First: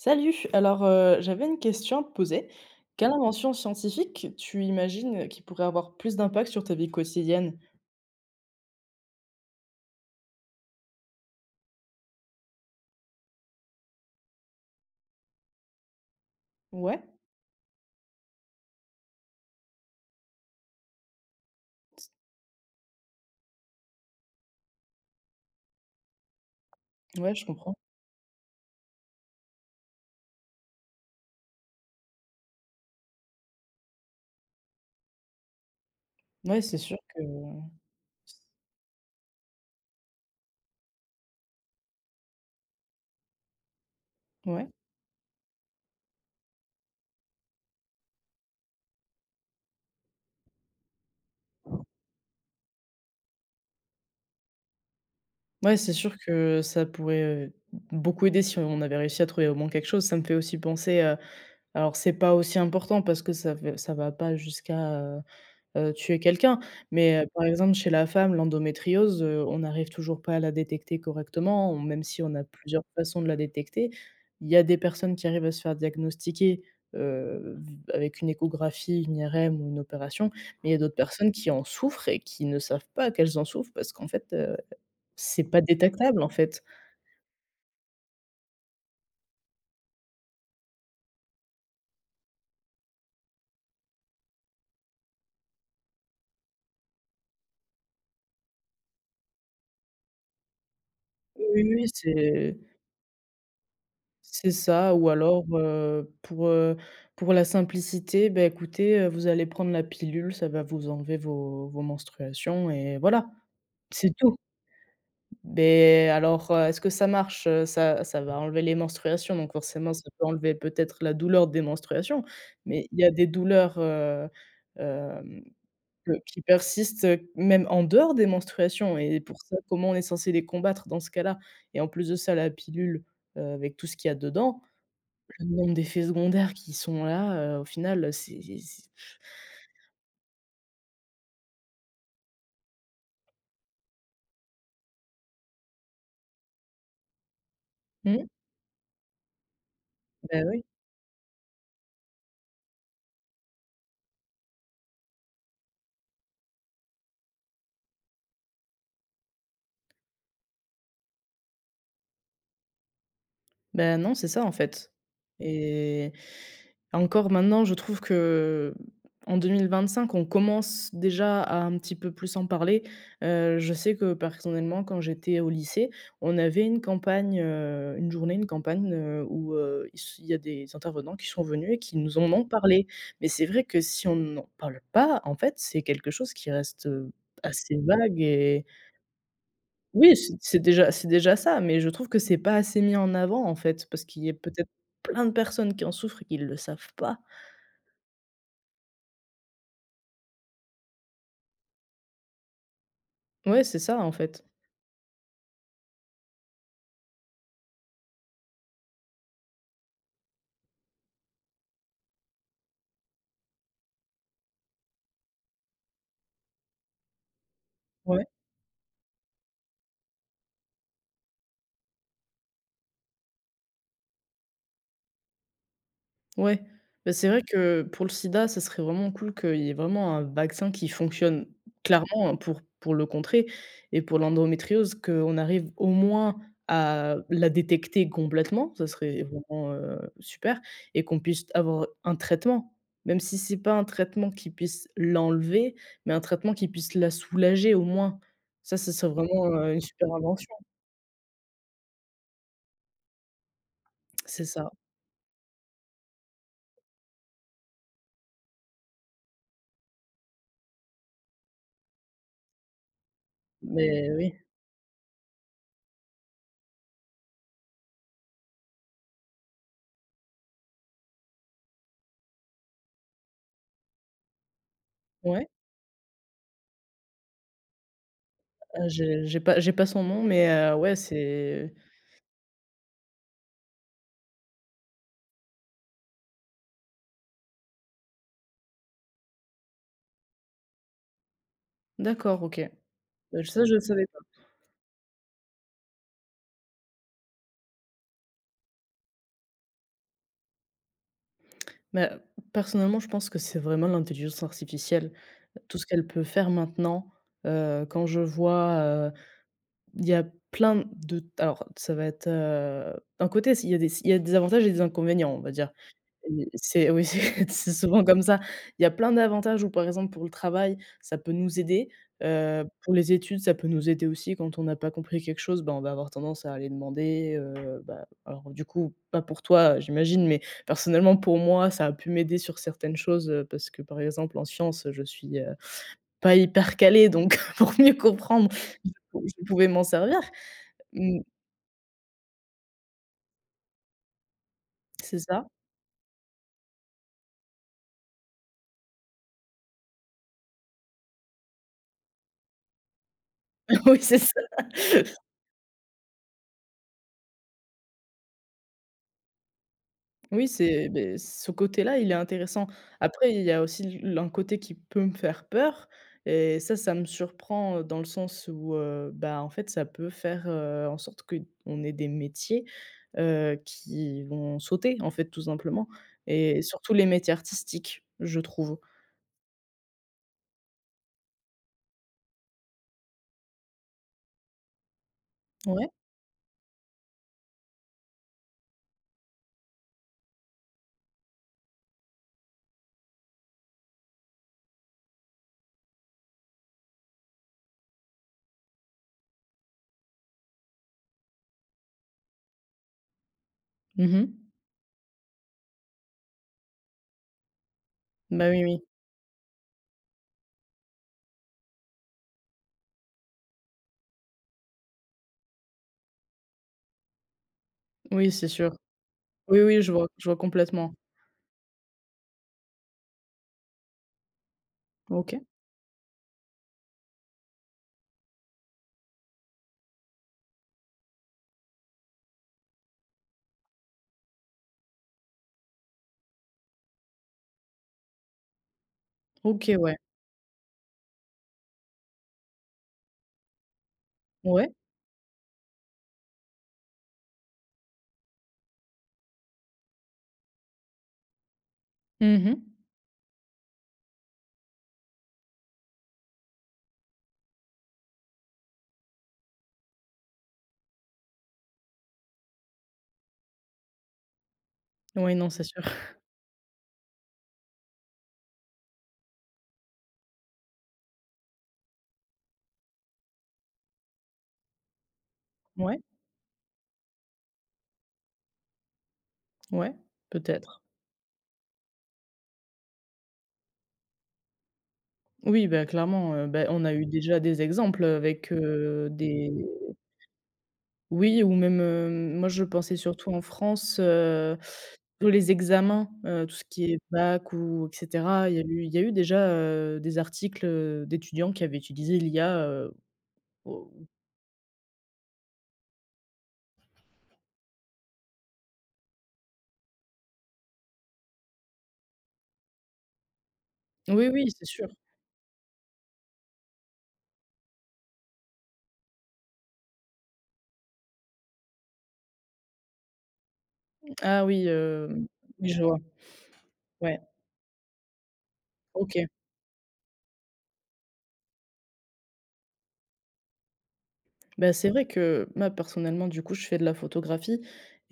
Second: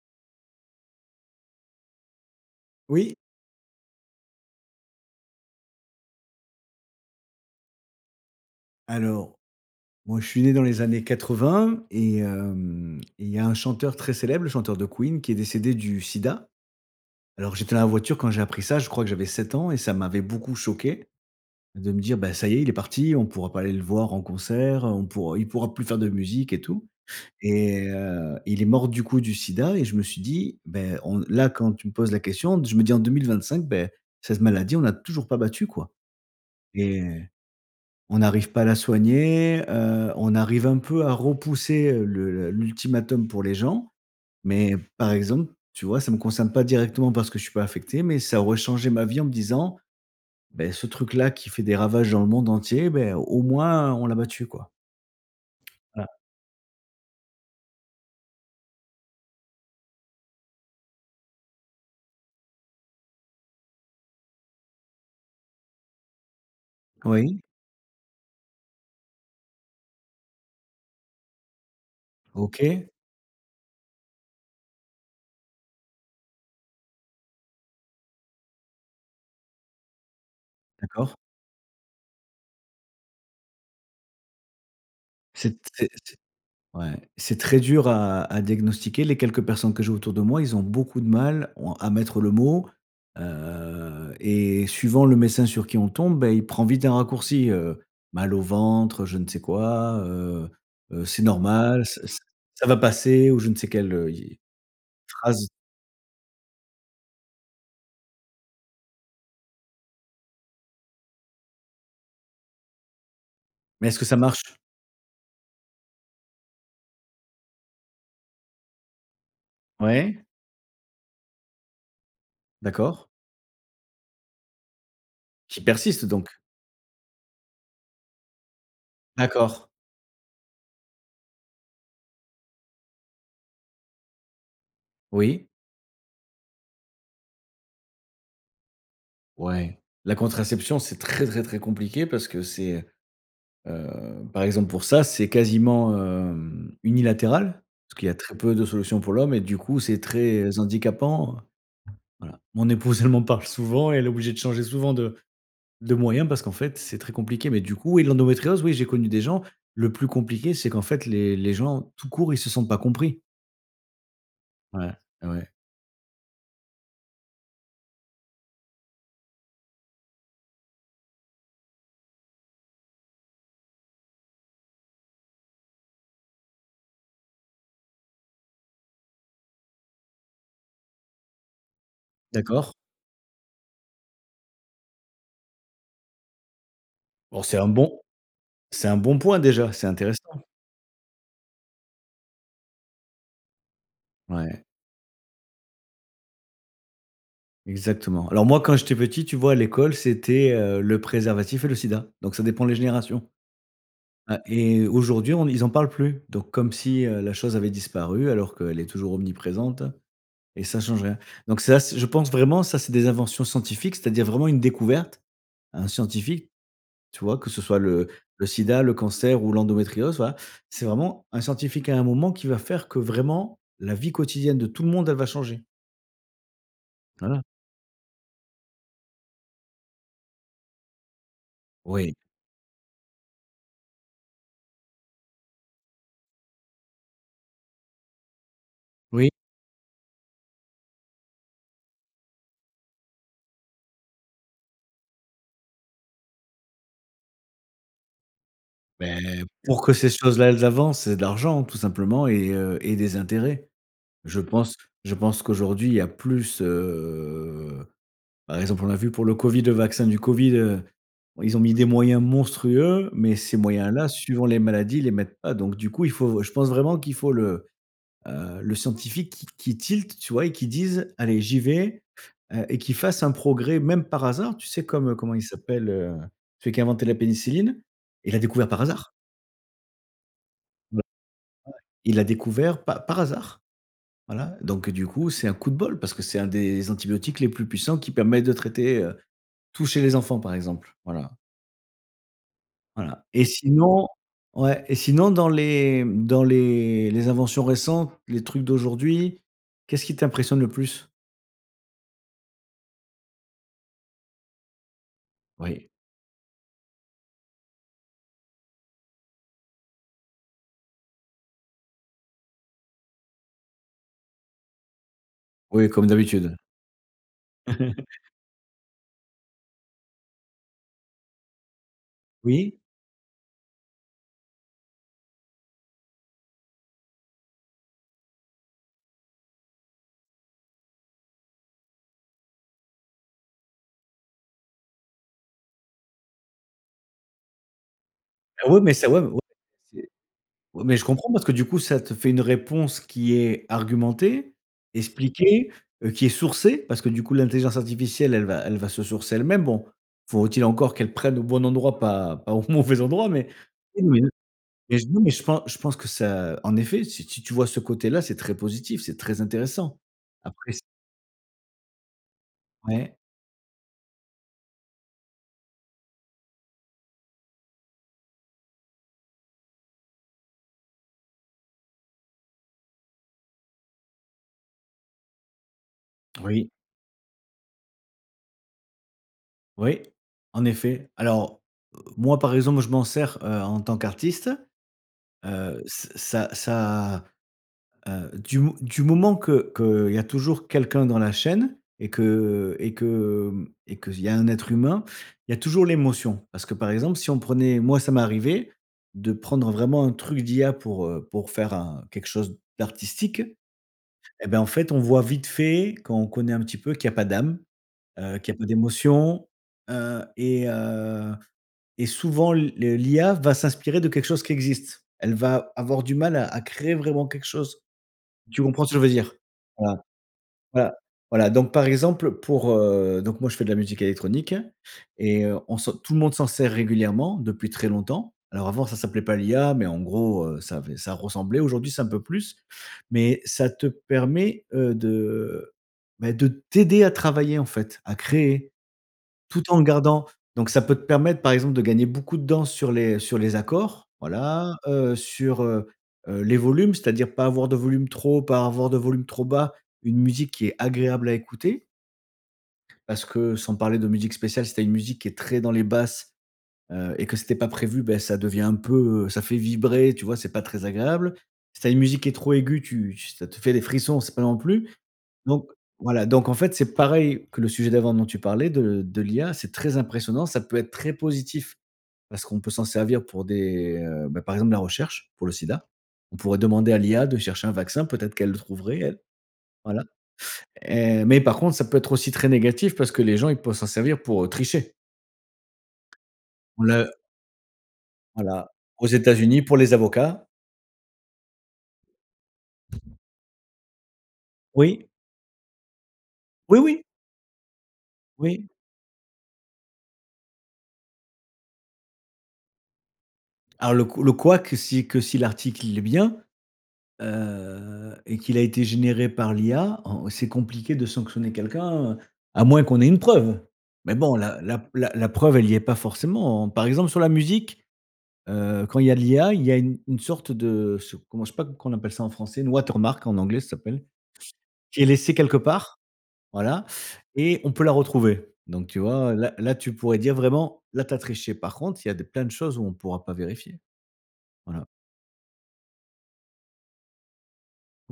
Salut, alors, heu, j'avais une question à te poser. Quelle Oui. invention scientifique tu imagines qui pourrait avoir plus d'impact sur ta vie quotidienne? Alors, moi je suis né dans les années 80 et heu et il y a un chanteur très célèbre, le chanteur de Queen, qui est décédé du sida. Ouais. Alors j'étais dans la voiture quand j'ai appris ça. Je crois que j'avais 7 ans et ça m'avait beaucoup choqué de me dire: «Ben ça y est, il est parti». On pourra pas aller le voir en concert, heu, on pourra il pourra plus faire de musique et tout Ouais, je comprends. et heu, il est mort, du coup, du sida et je me suis dit, ben on là quand tu me poses la question je me dis «En 2025, en cette maladie on n'a toujours pas battu, quoi» Ouais c'est sûr et que on n'arrive pas à la soigner, heu, on arrive un peu à repousser, heu, le l'ultimatum pour les gens. Ouais. Mais, par exemple, tu vois ça me concerne pas directement parce que je suis pas affecté mais ça aurait changé ma vie en me disant: «Bah, ce truc là qui fait des ravages dans le monde entier, bah, au moins on l'a battu quoi». Ouais, c'est Ah. sûr que ça pourrait, heu, beaucoup aider si on avait réussi à trouver au moins quelque chose. Ça me fait aussi penser à alors c'est pas aussi important parce que ça fait v ça va pas jusqu'à, heu heu, tuer quelqu'un. Mais Oui. par exemple, chez la femme l'endométriose, heu, on n'arrive toujours pas à la détecter correctement hom même si on a plusieurs OK. façons de la détecter, il y a des personnes qui arrivent à se faire diagnostiquer, heu, v avec une échographie, une IRM ou une opération, mais il y a d'autres D'accord. personnes qui en souffrent et qui ne savent pas qu'elles en souffrent parce qu'en fait, heu, c'est C'est pas très c'est détectable, en fait. ouais, c'est très dur à à diagnostiquer. Les quelques personnes que j'ai autour de moi, ils ont beaucoup de mal on à mettre le mot, heu et suivant le médecin sur qui on tombe, bah, il prend vite un raccourci, heu, mal au ventre, heu, je ne sais quoi, heu heu, c'est Oui, oui, normal oui s s c'est ça va passer ou je ne sais quel, heu, y est, C'est ça ou alors, phrase. heu, pour, heu, pour la simplicité «Bah, écoutez, heu, vous allez prendre la pilule, ça va vous enlever vos vos menstruations et voilà». Mais est-ce que C'est ça tout. marche? Beh et alors, heu, est-ce que ça marche, heu? Ça ça va enlever les menstruations, donc forcément ça Ouais. peut enlever peut-être la douleur des menstruations. Mais il y D'accord. a des douleurs, heu, hem, Qui persiste que donc? qui persistent même en dehors des menstruations et pour ça D'accord. comment on est censé les combattre dans ce cas-là? Et en plus de ça, la pilule, heu, avec tout ce qu'il y a dedans, le Oui. nombre d'effets secondaires qui sont là, heu, au final, heu, c'est c'est Ouais. La contraception, c'est très, très, très compliqué parce que c'est, heu, par exemple pour ça, c'est quasiment, hem, unilatéral. Parce qu'il a Mmh. très peu de solutions pour l'homme et du coup c'est Bah, très oui. handicapant, heu, voilà mon épouse, elle m'en parle souvent, elle est obligée de changer souvent de de moyens parce qu'en fait, c'est très compliqué. Mais du coup oui, l'endométriose oui j'ai connu des gens. Le plus compliqué, c'est qu'en fait, les les gens tout court, ils se sentent pas compris. Bah, non, c'est ça, en fait Ouais. Ouais, ouais. et encore maintenant, je trouve que, en 2025, on commence déjà à un petit peu plus en parler. Heu, je sais que personnellement, quand j'étais au lycée, on avait une campagne, heu, une journée, une campagne, heu, où, heu, il se il y a des intervenants qui sont venus et qui nous en ont D'accord. parlé. Mais c'est vrai que si on n'en parle pas, en fait, c'est quelque chose qui reste, heu, Bon c'est un assez bon vague et c'est un bon point déjà, c'est Oui, intéressant. c'est c'est déjà c'est déjà ça, mais je trouve que c'est pas assez mis en avant, en fait, parce qu'il y ait Ouais. peut-être plein de personnes qui en souffrent et qui le savent pas. Exactement. Alors moi, quand j'étais petit, tu vois, à l'école, c'était, heu, le préservatif et le sida. Donc, ça dépend les générations. Ouais c'est ça, en Ouais fait. et aujourd'hui, on ils en parlent plus. Donc comme si, heu, la chose avait disparu alors qu'elle est toujours omniprésente et ça change rien. Donc c'est assez je pense vraiment ça, c'est des inventions scientifiques, c'est-à-dire vraiment une découverte à un scientifique, tu vois? Que ce soit le Ouais. le sida, le cancer ou l'endométriose, voilà. C'est vraiment un scientifique à un moment qui va faire que vraiment la vie quotidienne de tout le monde, elle va changer. Ouais. Bah, c'est vrai Voilà. que pour le sida, ce serait vraiment cool qu'il y ait vraiment un vaccin qui fonctionne Oui. clairement pour pour le contrer et pour l'endométriose, qu'on arrive au moins à la détecter complètement, ça serait Oui. vraiment, heu, super et qu'on puisse avoir un traitement. Même si c'est pas un traitement qui puisse l'enlever, mais un traitement qui puisse la soulager au moins. Ça ce serait Beh, vraiment, heu, pour une que ces super choses-là, invention. elles avancent, c'est de l'argent tout simplement et heu et des intérêts. Je C'est ça. pense je pense qu'aujourd'hui il y a plus, heu, par exemple, on l'a vu pour le COVID, le vaccin du COVID, heu, ils ont mis des moyens monstrueux, mais ces moyens-là, Mais oui. suivant les maladies, les mettent pas. Donc du coup, il faut je pense vraiment qu'il faut le, heu, le scientifique qui qui tilt tu vois et qui dise: «Allez j'y vais» heu et qui fasse un progrès même par hasard, tu sais, comme, heu, comment il Ouais. s'appelle, heu, celui qui a inventé la pénicilline. Il l'a découvert, par Heu, hasard. je j'ai pas, j'ai pas son nom, mais, heu, ouais, B ouais. c'est Il l'a découvert pa par hasard. Voilà donc, heu, du coup, c'est un coup de bol parce que c'est un des antibiotiques les plus puissants qui permet de traiter, heu, tout chez les enfants, par exemple. Voilà. D'accord, OK, Voilà et bah, ça je savais pas. sinon ouais et sinon dans les dans les les inventions récentes, les trucs d'aujourd'hui, qu'est ce qui t'impressionne le plus? Bah, personnellement, je pense que c'est vraiment l'intelligence artificielle, tout ce Oui. qu'elle peut faire maintenant. Heu, quand je vois, heu, il y a plein de alors ça va être, heu, d'un côté si il y a des il y a des avantages et des inconvénients, on va dire. Oui, comme C'est d'habitude. c'est oui c'est c'est souvent comme ça, il y a plein d'avantages où, par exemple, pour le travail, ça peut nous aider. Heu, Oui. pour les études ça peut nous aider aussi quand on n'a pas compris quelque chose, bah, on va avoir tendance à aller demander, heu, bah, alors du coup, pas pour toi j'imagine, mais personnellement, pour moi ça a pu m'aider sur certaines choses, heu, parce que, par exemple, en science, heu, je suis, heu, pas hyper calée, donc pour mieux comprendre, Ah oui mais ça ouais, ouais [unintelligible] mais je pouvais m'en c'est servir oui mais je mmh comprends parce que du coup ça te fait une réponse qui est argumentée, C'est ça. expliquée, heu, qui est sourcée parce que du coup, l'intelligence artificielle, elle va elle va se sourcer elle-même. Bon, faut-il encore qu'elle prenne au bon endroit pas pas au mauvais endroit mais, Oui, oui mais, c'est heu, ça. mais je non mais je pense je pense que ça, en effet, si si tu vois ce côté-là, c'est très positif, c'est très intéressant. Oui, Après c'est c'est, beh, ce côté-là, il est intéressant. Ouais. Après, il y a aussi l'un côté qui peut me faire peur et ça, ça me surprend, heu, dans le sens où, heu, bah, en fait, ça peut faire, heu, en sorte qu'on ait des métiers, heu, qui vont sauter, en fait, tout simplement et Oui. surtout les métiers artistiques, je trouve. Oui. En effet. Alors, heu, moi, par exemple, je m'en sers, heu, en tant qu'artiste, heu, Ouais. s ça ça, heu, du mo du moment que qu'il y a toujours quelqu'un dans la chaîne et que et que, hem et qu'il y a un être humain, il y a toujours l'émotion. Parce que, par exemple, si on prenait moi ça m'est arrivé de prendre vraiment un truc d'IA pour, heu, pour faire un quelque chose d'artistique Mmh mh. et ben, en fait, on voit vite fait, quand on connaît un petit peu, qu'il y a pas d'âme, heu, Bah qu'il y a oui, peu oui. d'émotion, heu et heu et souvent l le l'IA va s'inspirer de quelque chose qui existe. Elle va avoir du mal à à créer vraiment quelque chose. Oui c'est Tu sûr. comprends ce que je veux dire? Oui, oui, je Voilà, vois. Je vois complètement. voilà, voilà, donc, par exemple, pour, heu, donc moi je fais de la musique électronique OK. et heu, on s'en tout le monde s'en sert régulièrement depuis très longtemps. Alors avant, ça s'appelait pas l'IA, mais en gros, heu, ça avait ça ressemblait, aujourd'hui, c'est un peu plus mais ça te permet, heu, de, heu, bah de t'aider à travailler en fait, à créer. Tout OK, en ouais. gardant donc ça peut te permettre, par exemple, de gagner beaucoup de danse sur les sur les accords. Ouais. Voilà, heu, sur, heu heu, les volumes, c'est-à-dire pas avoir de volume trop haut, pas avoir de volume trop bas. Une musique qui est agréable à écouter. Mmh mh. Parce que sans parler de musique spéciale, si tu as une musique qui est très dans les basses, heu et que c'était pas prévu, bah ça devient un peu, heu, ça fait vibrer, tu vois? C'est pas très agréable. Si tu as une musique qui est trop aiguë, tu tu ça te fait des frissons, c'est pas non plus Oui, non, c'est donc, sûr. voilà, donc, en fait, c'est pareil que le sujet d'avant dont tu parlais de de l'IA. C'est très impressionnant, ça peut être très positif parce qu'on peut s'en servir pour des, heu, bah, par exemple la recherche, pour le sida. Ouais. On pourrait demander à l'IA de chercher un vaccin. Peut-être qu'elle le trouverait, elle. Ouais, Voilà peut-être. et mais par contre, ça peut être aussi très négatif, parce que les gens, ils peuvent s'en servir pour, heu, tricher. Oui, bah clairement, heu, beh on Mmh a eu le déjà des exemples, heu, avec, Voilà, aux heu, des États-Unis pour les avocats. Oui ou même, hem, moi je pensais surtout en France, heu, Oui. tous les examens, heu, tout ce Oui, qui est oui. bac ou et cetera. Il y a Oui. eu il y a eu, déjà heu, des articles, heu, d'étudiants qui avaient utilisé l'IA, heu, Ah o le ou cou le couac, que si que si l'article, il est bien, heu et qu'il a été généré par l'IA, en c'est compliqué de sanctionner quelqu'un, heu, à moins qu'on ait une preuve. Mais Oui, bon, oui. la C'est la p sûr. la la preuve, elle y est pas forcément. Par exemple, sur la musique, heu, quand il y a de l'IA, il y a une une sorte de se comment je sais pas comment on appelle ça en français? Une watermark en anglais, ça s'appelle, Mmh, ah oui, qui est hem, laissée quelque oui je vois. part, voilà Ouais. et on peut la retrouver. Donc tu OK. vois, là là, tu pourrais dire vraiment: «Là, tu as triché». Par contre, il y a des plein de choses où on pourra pas vérifier. Bah, Voilà. c'est vrai que ma personnellement du coup, je fais de la photographie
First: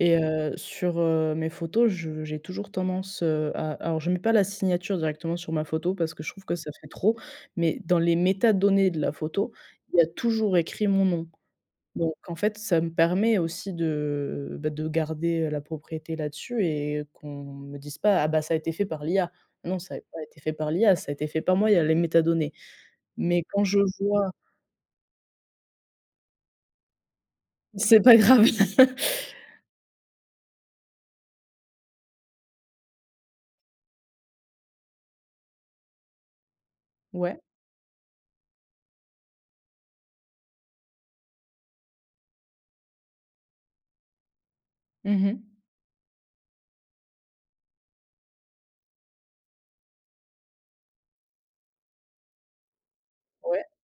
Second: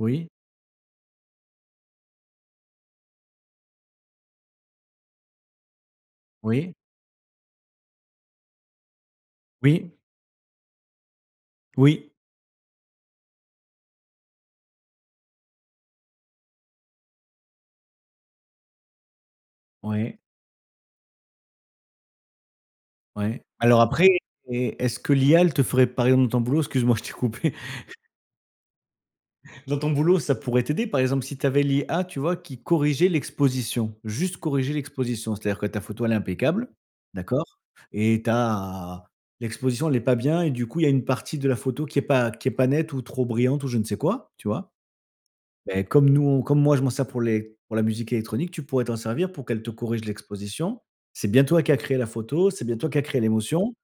et heu, sur, heu, mes photos, je j'ai toujours tendance, heu, à alors je mets pas la signature directement sur ma photo parce que je trouve que ça Oui. fait trop, mais dans les métadonnées de la photo, Oui. il y a toujours écrit mon nom. Oui. Donc en fait ça me permet aussi de, bah de garder, heu, la propriété là-dessus et qu'on me dise pas: «Ah bah, ça a été fait par l'IA». Non, ça a Ouais. pas été fait par l'IA, ça a été fait par moi, il y a les métadonnées. Mais Ouais, quand je alors après vois et est-ce que l'IA, elle te ferait par exemple, ton boulot? Excuse moi, je t'ai coupée. C'est pas grave. Dans ton boulot, ça pourrait t'aider par exemple, si tu avais l'IA, tu vois, qui corrigeait l'exposition, juste corriger l'exposition. C'est-à-dire que ta photo elle est impeccable. Ouais. D'accord et tu as l'exposition, elle est pas bien et du coup, il y a une partie de la photo qui est pas qui est pas nette ou trop brillante ou je ne sais quoi, tu vois? Mmh mh. Beh, comme nous, on comme moi, je m'en sers pour les pour la musique électronique, tu pourrais t'en servir pour qu'elle te corrige l'exposition. C'est bien toi qui as créé la photo, c'est bien toi qui as créé Ouais. l'émotion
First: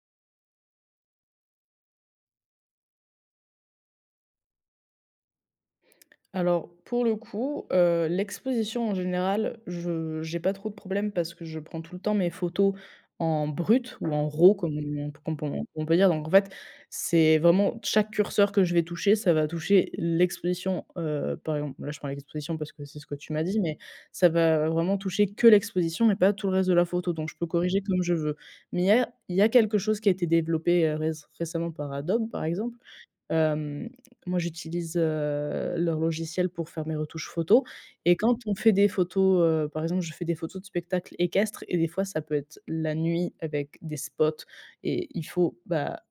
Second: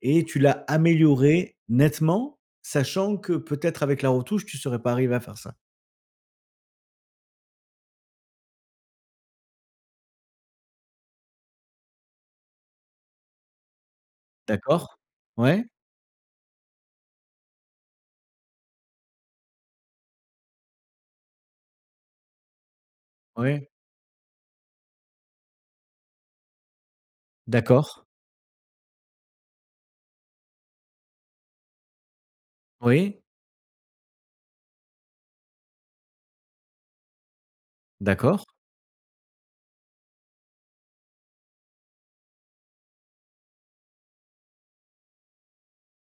et tu l'as améliorée nettement. Sachant que peut-être avec la retouche, tu serais pas arrivée à faire ça. Alors pour le coup, heu, l'exposition en général, je j'ai pas trop de problèmes parce que je prends tout le temps mes photos en brut ou en raw comme D'accord. on p qu'on p on comme Ouais. on peut dire, donc en fait, c'est vraiment d chaque curseur que je vais toucher, ça va toucher l'exposition, heu, par exemple, là, je prends l'exposition, parce que c'est ce que tu m'as dit, Ouais. mais ça va vraiment toucher que l'exposition et pas tout le reste de la photo, donc je peux corriger comme D'accord. je veux. Mais il y a il y a quelque chose qui a été développé, heu, réc récemment par Adobe par exemple, Oui. hem, moi, j'utilise, heu, leur logiciel pour faire mes retouches photos et quand D'accord. on fait des photos, heu, par exemple, je fais des photos de spectacles équestres et des fois ça peut être la nuit avec des spots et il faut, bah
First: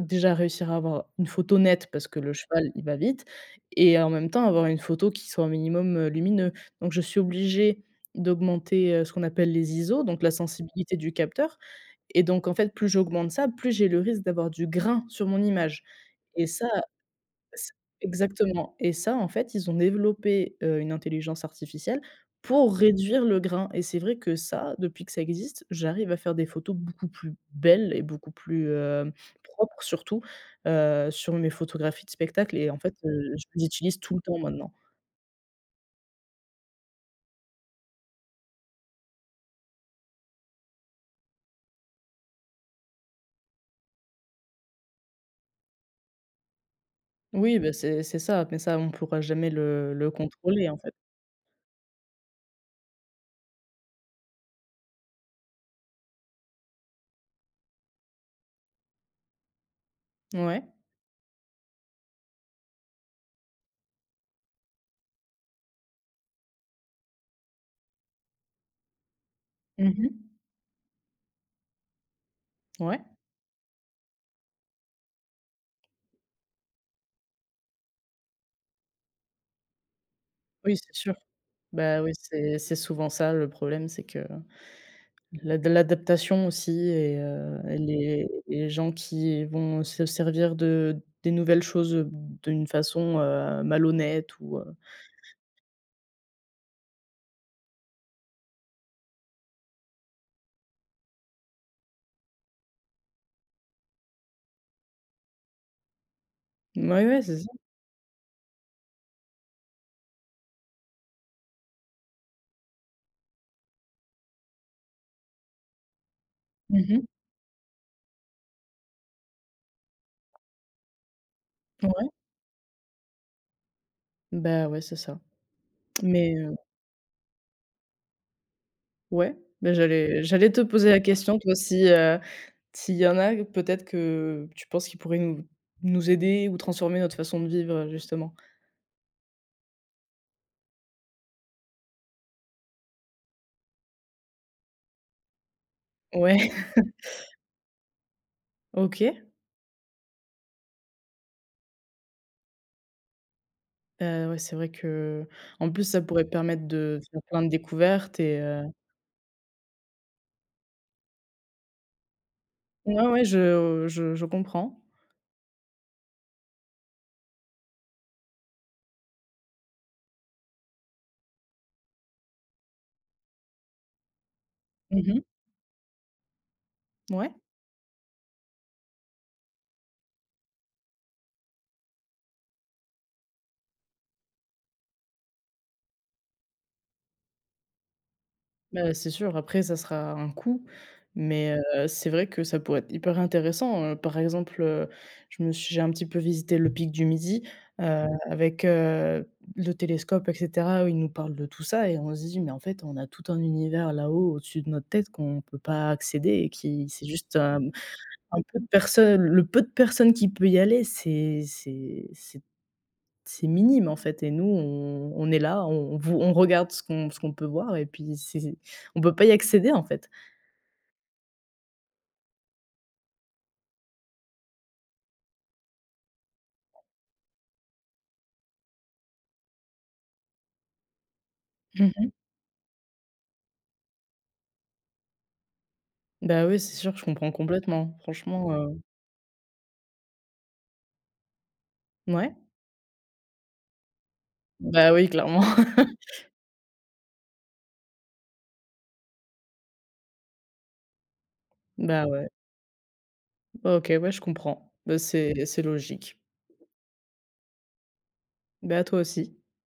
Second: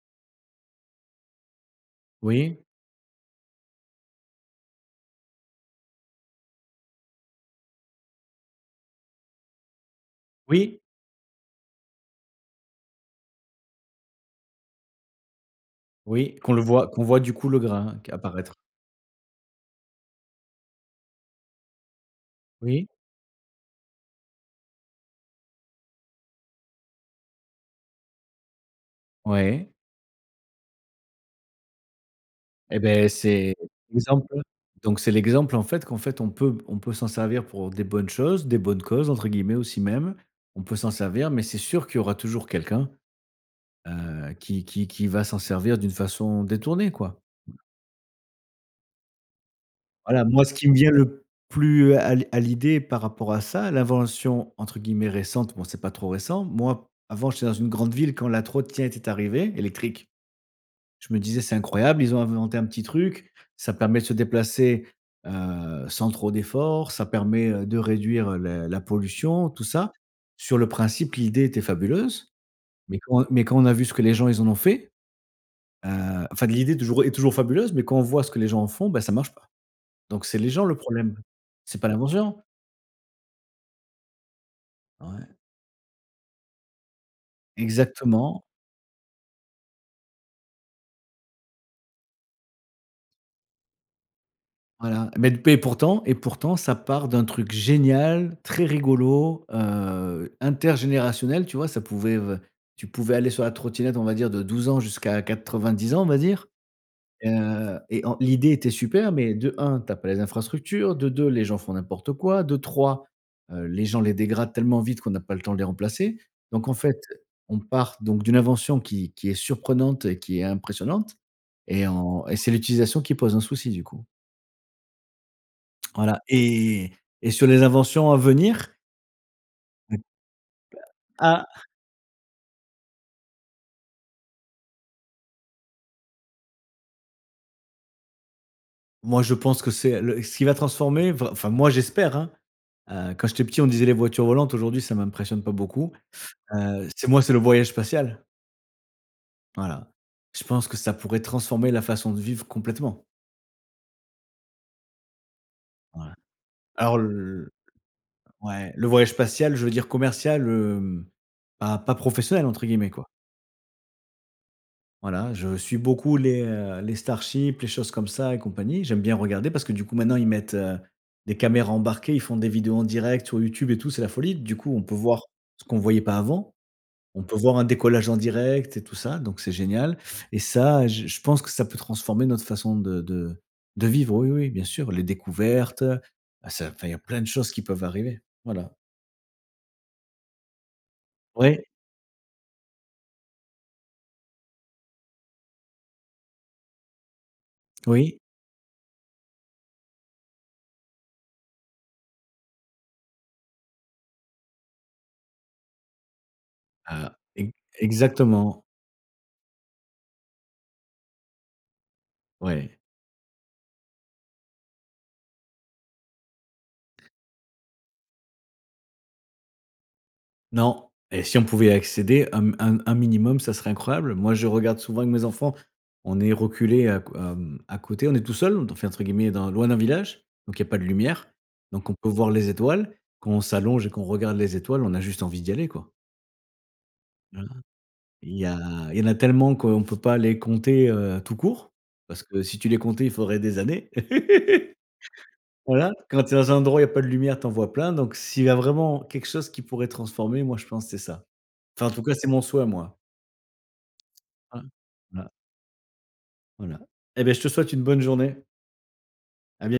heu, déjà réussir à avoir une photo nette parce que le Oui. cheval il va vite et en même temps, avoir une photo qui soit un minimum, heu, lumineux. Donc je suis obligée d'augmenter, heu, ce qu'on appelle les ISO, donc la Oui. sensibilité du capteur et donc en fait plus j'augmente ça, plus j'ai le risque d'avoir du grain sur mon image Oui, et qu'on le ça, voit qu'on voit du coup, le s grain q apparaître. exactement, et ça en fait ils ont développé, heu, une intelligence artificielle pour Oui. réduire le grain et c'est vrai que ça, depuis que ça existe, j'arrive à faire des photos beaucoup plus belles et beaucoup plus, hem, Ouais. propres surtout, heu, sur mes photographies de spectacles et en Eh fait, beh heu, j c'est je les utilise tout le l'exemple, temps, heu, maintenant. donc c'est l'exemple, en fait qu'en fait on peut p on peut s'en servir pour des bonnes choses, des «bonnes causes» entre guillemets, aussi même. On peut s'en servir mais c'est sûr qu'il y aura toujours quelqu'un, heu, qui qui qui va s'en servir d'une façon détournée, quoi. Oui, bah, c'est c'est ça. Mais ça on pourra jamais le le Voilà, moi, ce qui contrôler, me en vient fait. le plus à l à l'idée par rapport à ça, l'invention entre guillemets «récente», bon, c'est pas trop récent. Moi, avant, j'étais dans une grande ville quand la trottinette était arrivée, électrique. Mouais. Je me disais: «C'est incroyable, ils ont inventé un petit truc, ça permet de se déplacer, heu, sans trop d'efforts, ça permet, heu, de réduire, heu, la la pollution, tout ça». Mmh mh. Sur le principe, l'idée était fabuleuse. Mais Ouais. quand, heu, mais quand on a vu ce que les gens ils en ont fait, heu, enfin l'idée est toujours, heu, est toujours fabuleuse, mais quand on voit ce que les gens en font, bah ça marche pas. Donc c'est les gens le Oui, c'est sûr. problème. C'est pas Bah ouais, l'invention. c'est c'est souvent ça le problème. C'est que Ouais. l'ad l'adaptation aussi et heu et les Exactement. et les gens qui vont se servir de des nouvelles choses, heu, b d'une façon, heu, malhonnête ou, heu Voilà, mais d p et pourtant et pourtant ça part d'un truc génial, très rigolo, heu, intergénérationnel, tu vois? Ca pouvait v tu pouvais aller sur la trottinette, on va dire de 12 ans jusqu'à 90 ans, on va dire, Mouais, ouais, c'est ça. heu et en l'idée était super mais de 1,, tu as pas les infrastructures, de 2,, les gens font n'importe quoi, de 3, heu, les gens les dégradent tellement vite qu'on n'a pas le temps de les remplacer. Donc en Mmh fait, mh. on part donc d'une invention qui qui est surprenante et qui est impressionnante et Mouais. en et c'est l'utilisation qui pose un souci, du coup. Bah, ouais, c'est ça. Voilà Mais heu et et sur les inventions à venir Ouais. Mais Mmh. j'allais j'allais te poser la Bah, question. ah Toi, si, heu, s'il y en a, peut-être que tu penses qu'ils pourraient nous nous aider ou transformer notre façon de vivre, heu, justement? Moi je pense que c'est, heu, le ce qui va transformer, va enfin, moi, j'espère, hein, heu, quand j'étais petit on disait: «Les voitures volantes», aujourd'hui ça m'impressionne pas beaucoup, Ouais. heu, c'est moi, c'est le voyage spatial. OK. Voilà. Je pense que ça pourrait transformer la façon de vivre, complètement. Heu ouais, c'est vrai que en plus, ça Ouais. pourrait permettre Alors de faire pleins de le découvertes et heu ouais. Le voyage spatial, je veux dire commercial hem, bah, «pas professionnel» entre guillemets Ouais, quoi. ouais, je je je comprends. Voilà, je suis beaucoup les, heu, les Starships les choses comme ça et compagnie. J'aime bien regarder parce que du coup maintenant ils mettent, heu, des caméras embarquées. Ils font des vidéos en direct sur YouTube et tout, c'est la folie. Du coup, on peut Mmh mh. voir ce qu'on voyait pas avant. On peut Mouais. voir un décollage en direct et tout ça, donc c'est génial et ça, j je pense que ça peut transformer notre façon de de de vivre. Oui, oui, bien sûr, les découvertes. Ça enfin il y a plein de choses qui peuvent arriver. Voilà. Bah c'est sûr. Après ça sera un coût. Mais Ouais. heu, c'est vrai que ça pourrait être hyper intéressant, heu. Par exemple heu, je me ch j'ai un petit peu visité le pic du Midi, heu, Oui. avec heu, le télescope et cetera. Où il nous parle de tout ça et on se dit, mais en fait, on a tout un univers là-haut, au-dessus de notre tête qu'on peut pas accéder et qui c'est Ah. juste un mmh, un peu É-exactement. de personne, le peu de personne qui peut y aller, c'est c'est c'est t Ouais. c'est minime en fait et nous, on on est là, on on v on regarde ce qu'on ce qu'on peut voir et puis c c'est on peut pas y accéder en fait. Non. Et si on pouvait accéder un m un m un minimum ce serait incroyable. Moi je regarde souvent avec mes enfants. On est reculés à q à mmh, à côté, on est tout seuls, te f entre guillemets «dans loin d'un village» donc il y a pas de lumière, donc Mmh on peut mh. voir les étoiles quand on s'allonge et qu'on regarde les étoiles, on a juste envie d'y aller quoi Bah oui, c'est sûr, je comprends voilà. complètement. Il y Franchement, a, heu il y en a tellement qu'on peut pas les compter heu tout court. Parce Mouais. que si tu les comptais, il faudrait des années. Bah oui, clairement. Voilà. Quand tu es dans un endroit où il y a pas de lumière, tu en vois plein. Donc s'il y a vraiment quelque chose qui pourrait transformer, moi je pense c'est ça. Enfin en tout Bah, cas, c'est ouais. mon souhait à moi. Bah, OK, ouais je comprends. Bah Voilà. c'est c'est logique. Voilà. Et beh je te souhaite une bonne journée. Bah à toi aussi. A bien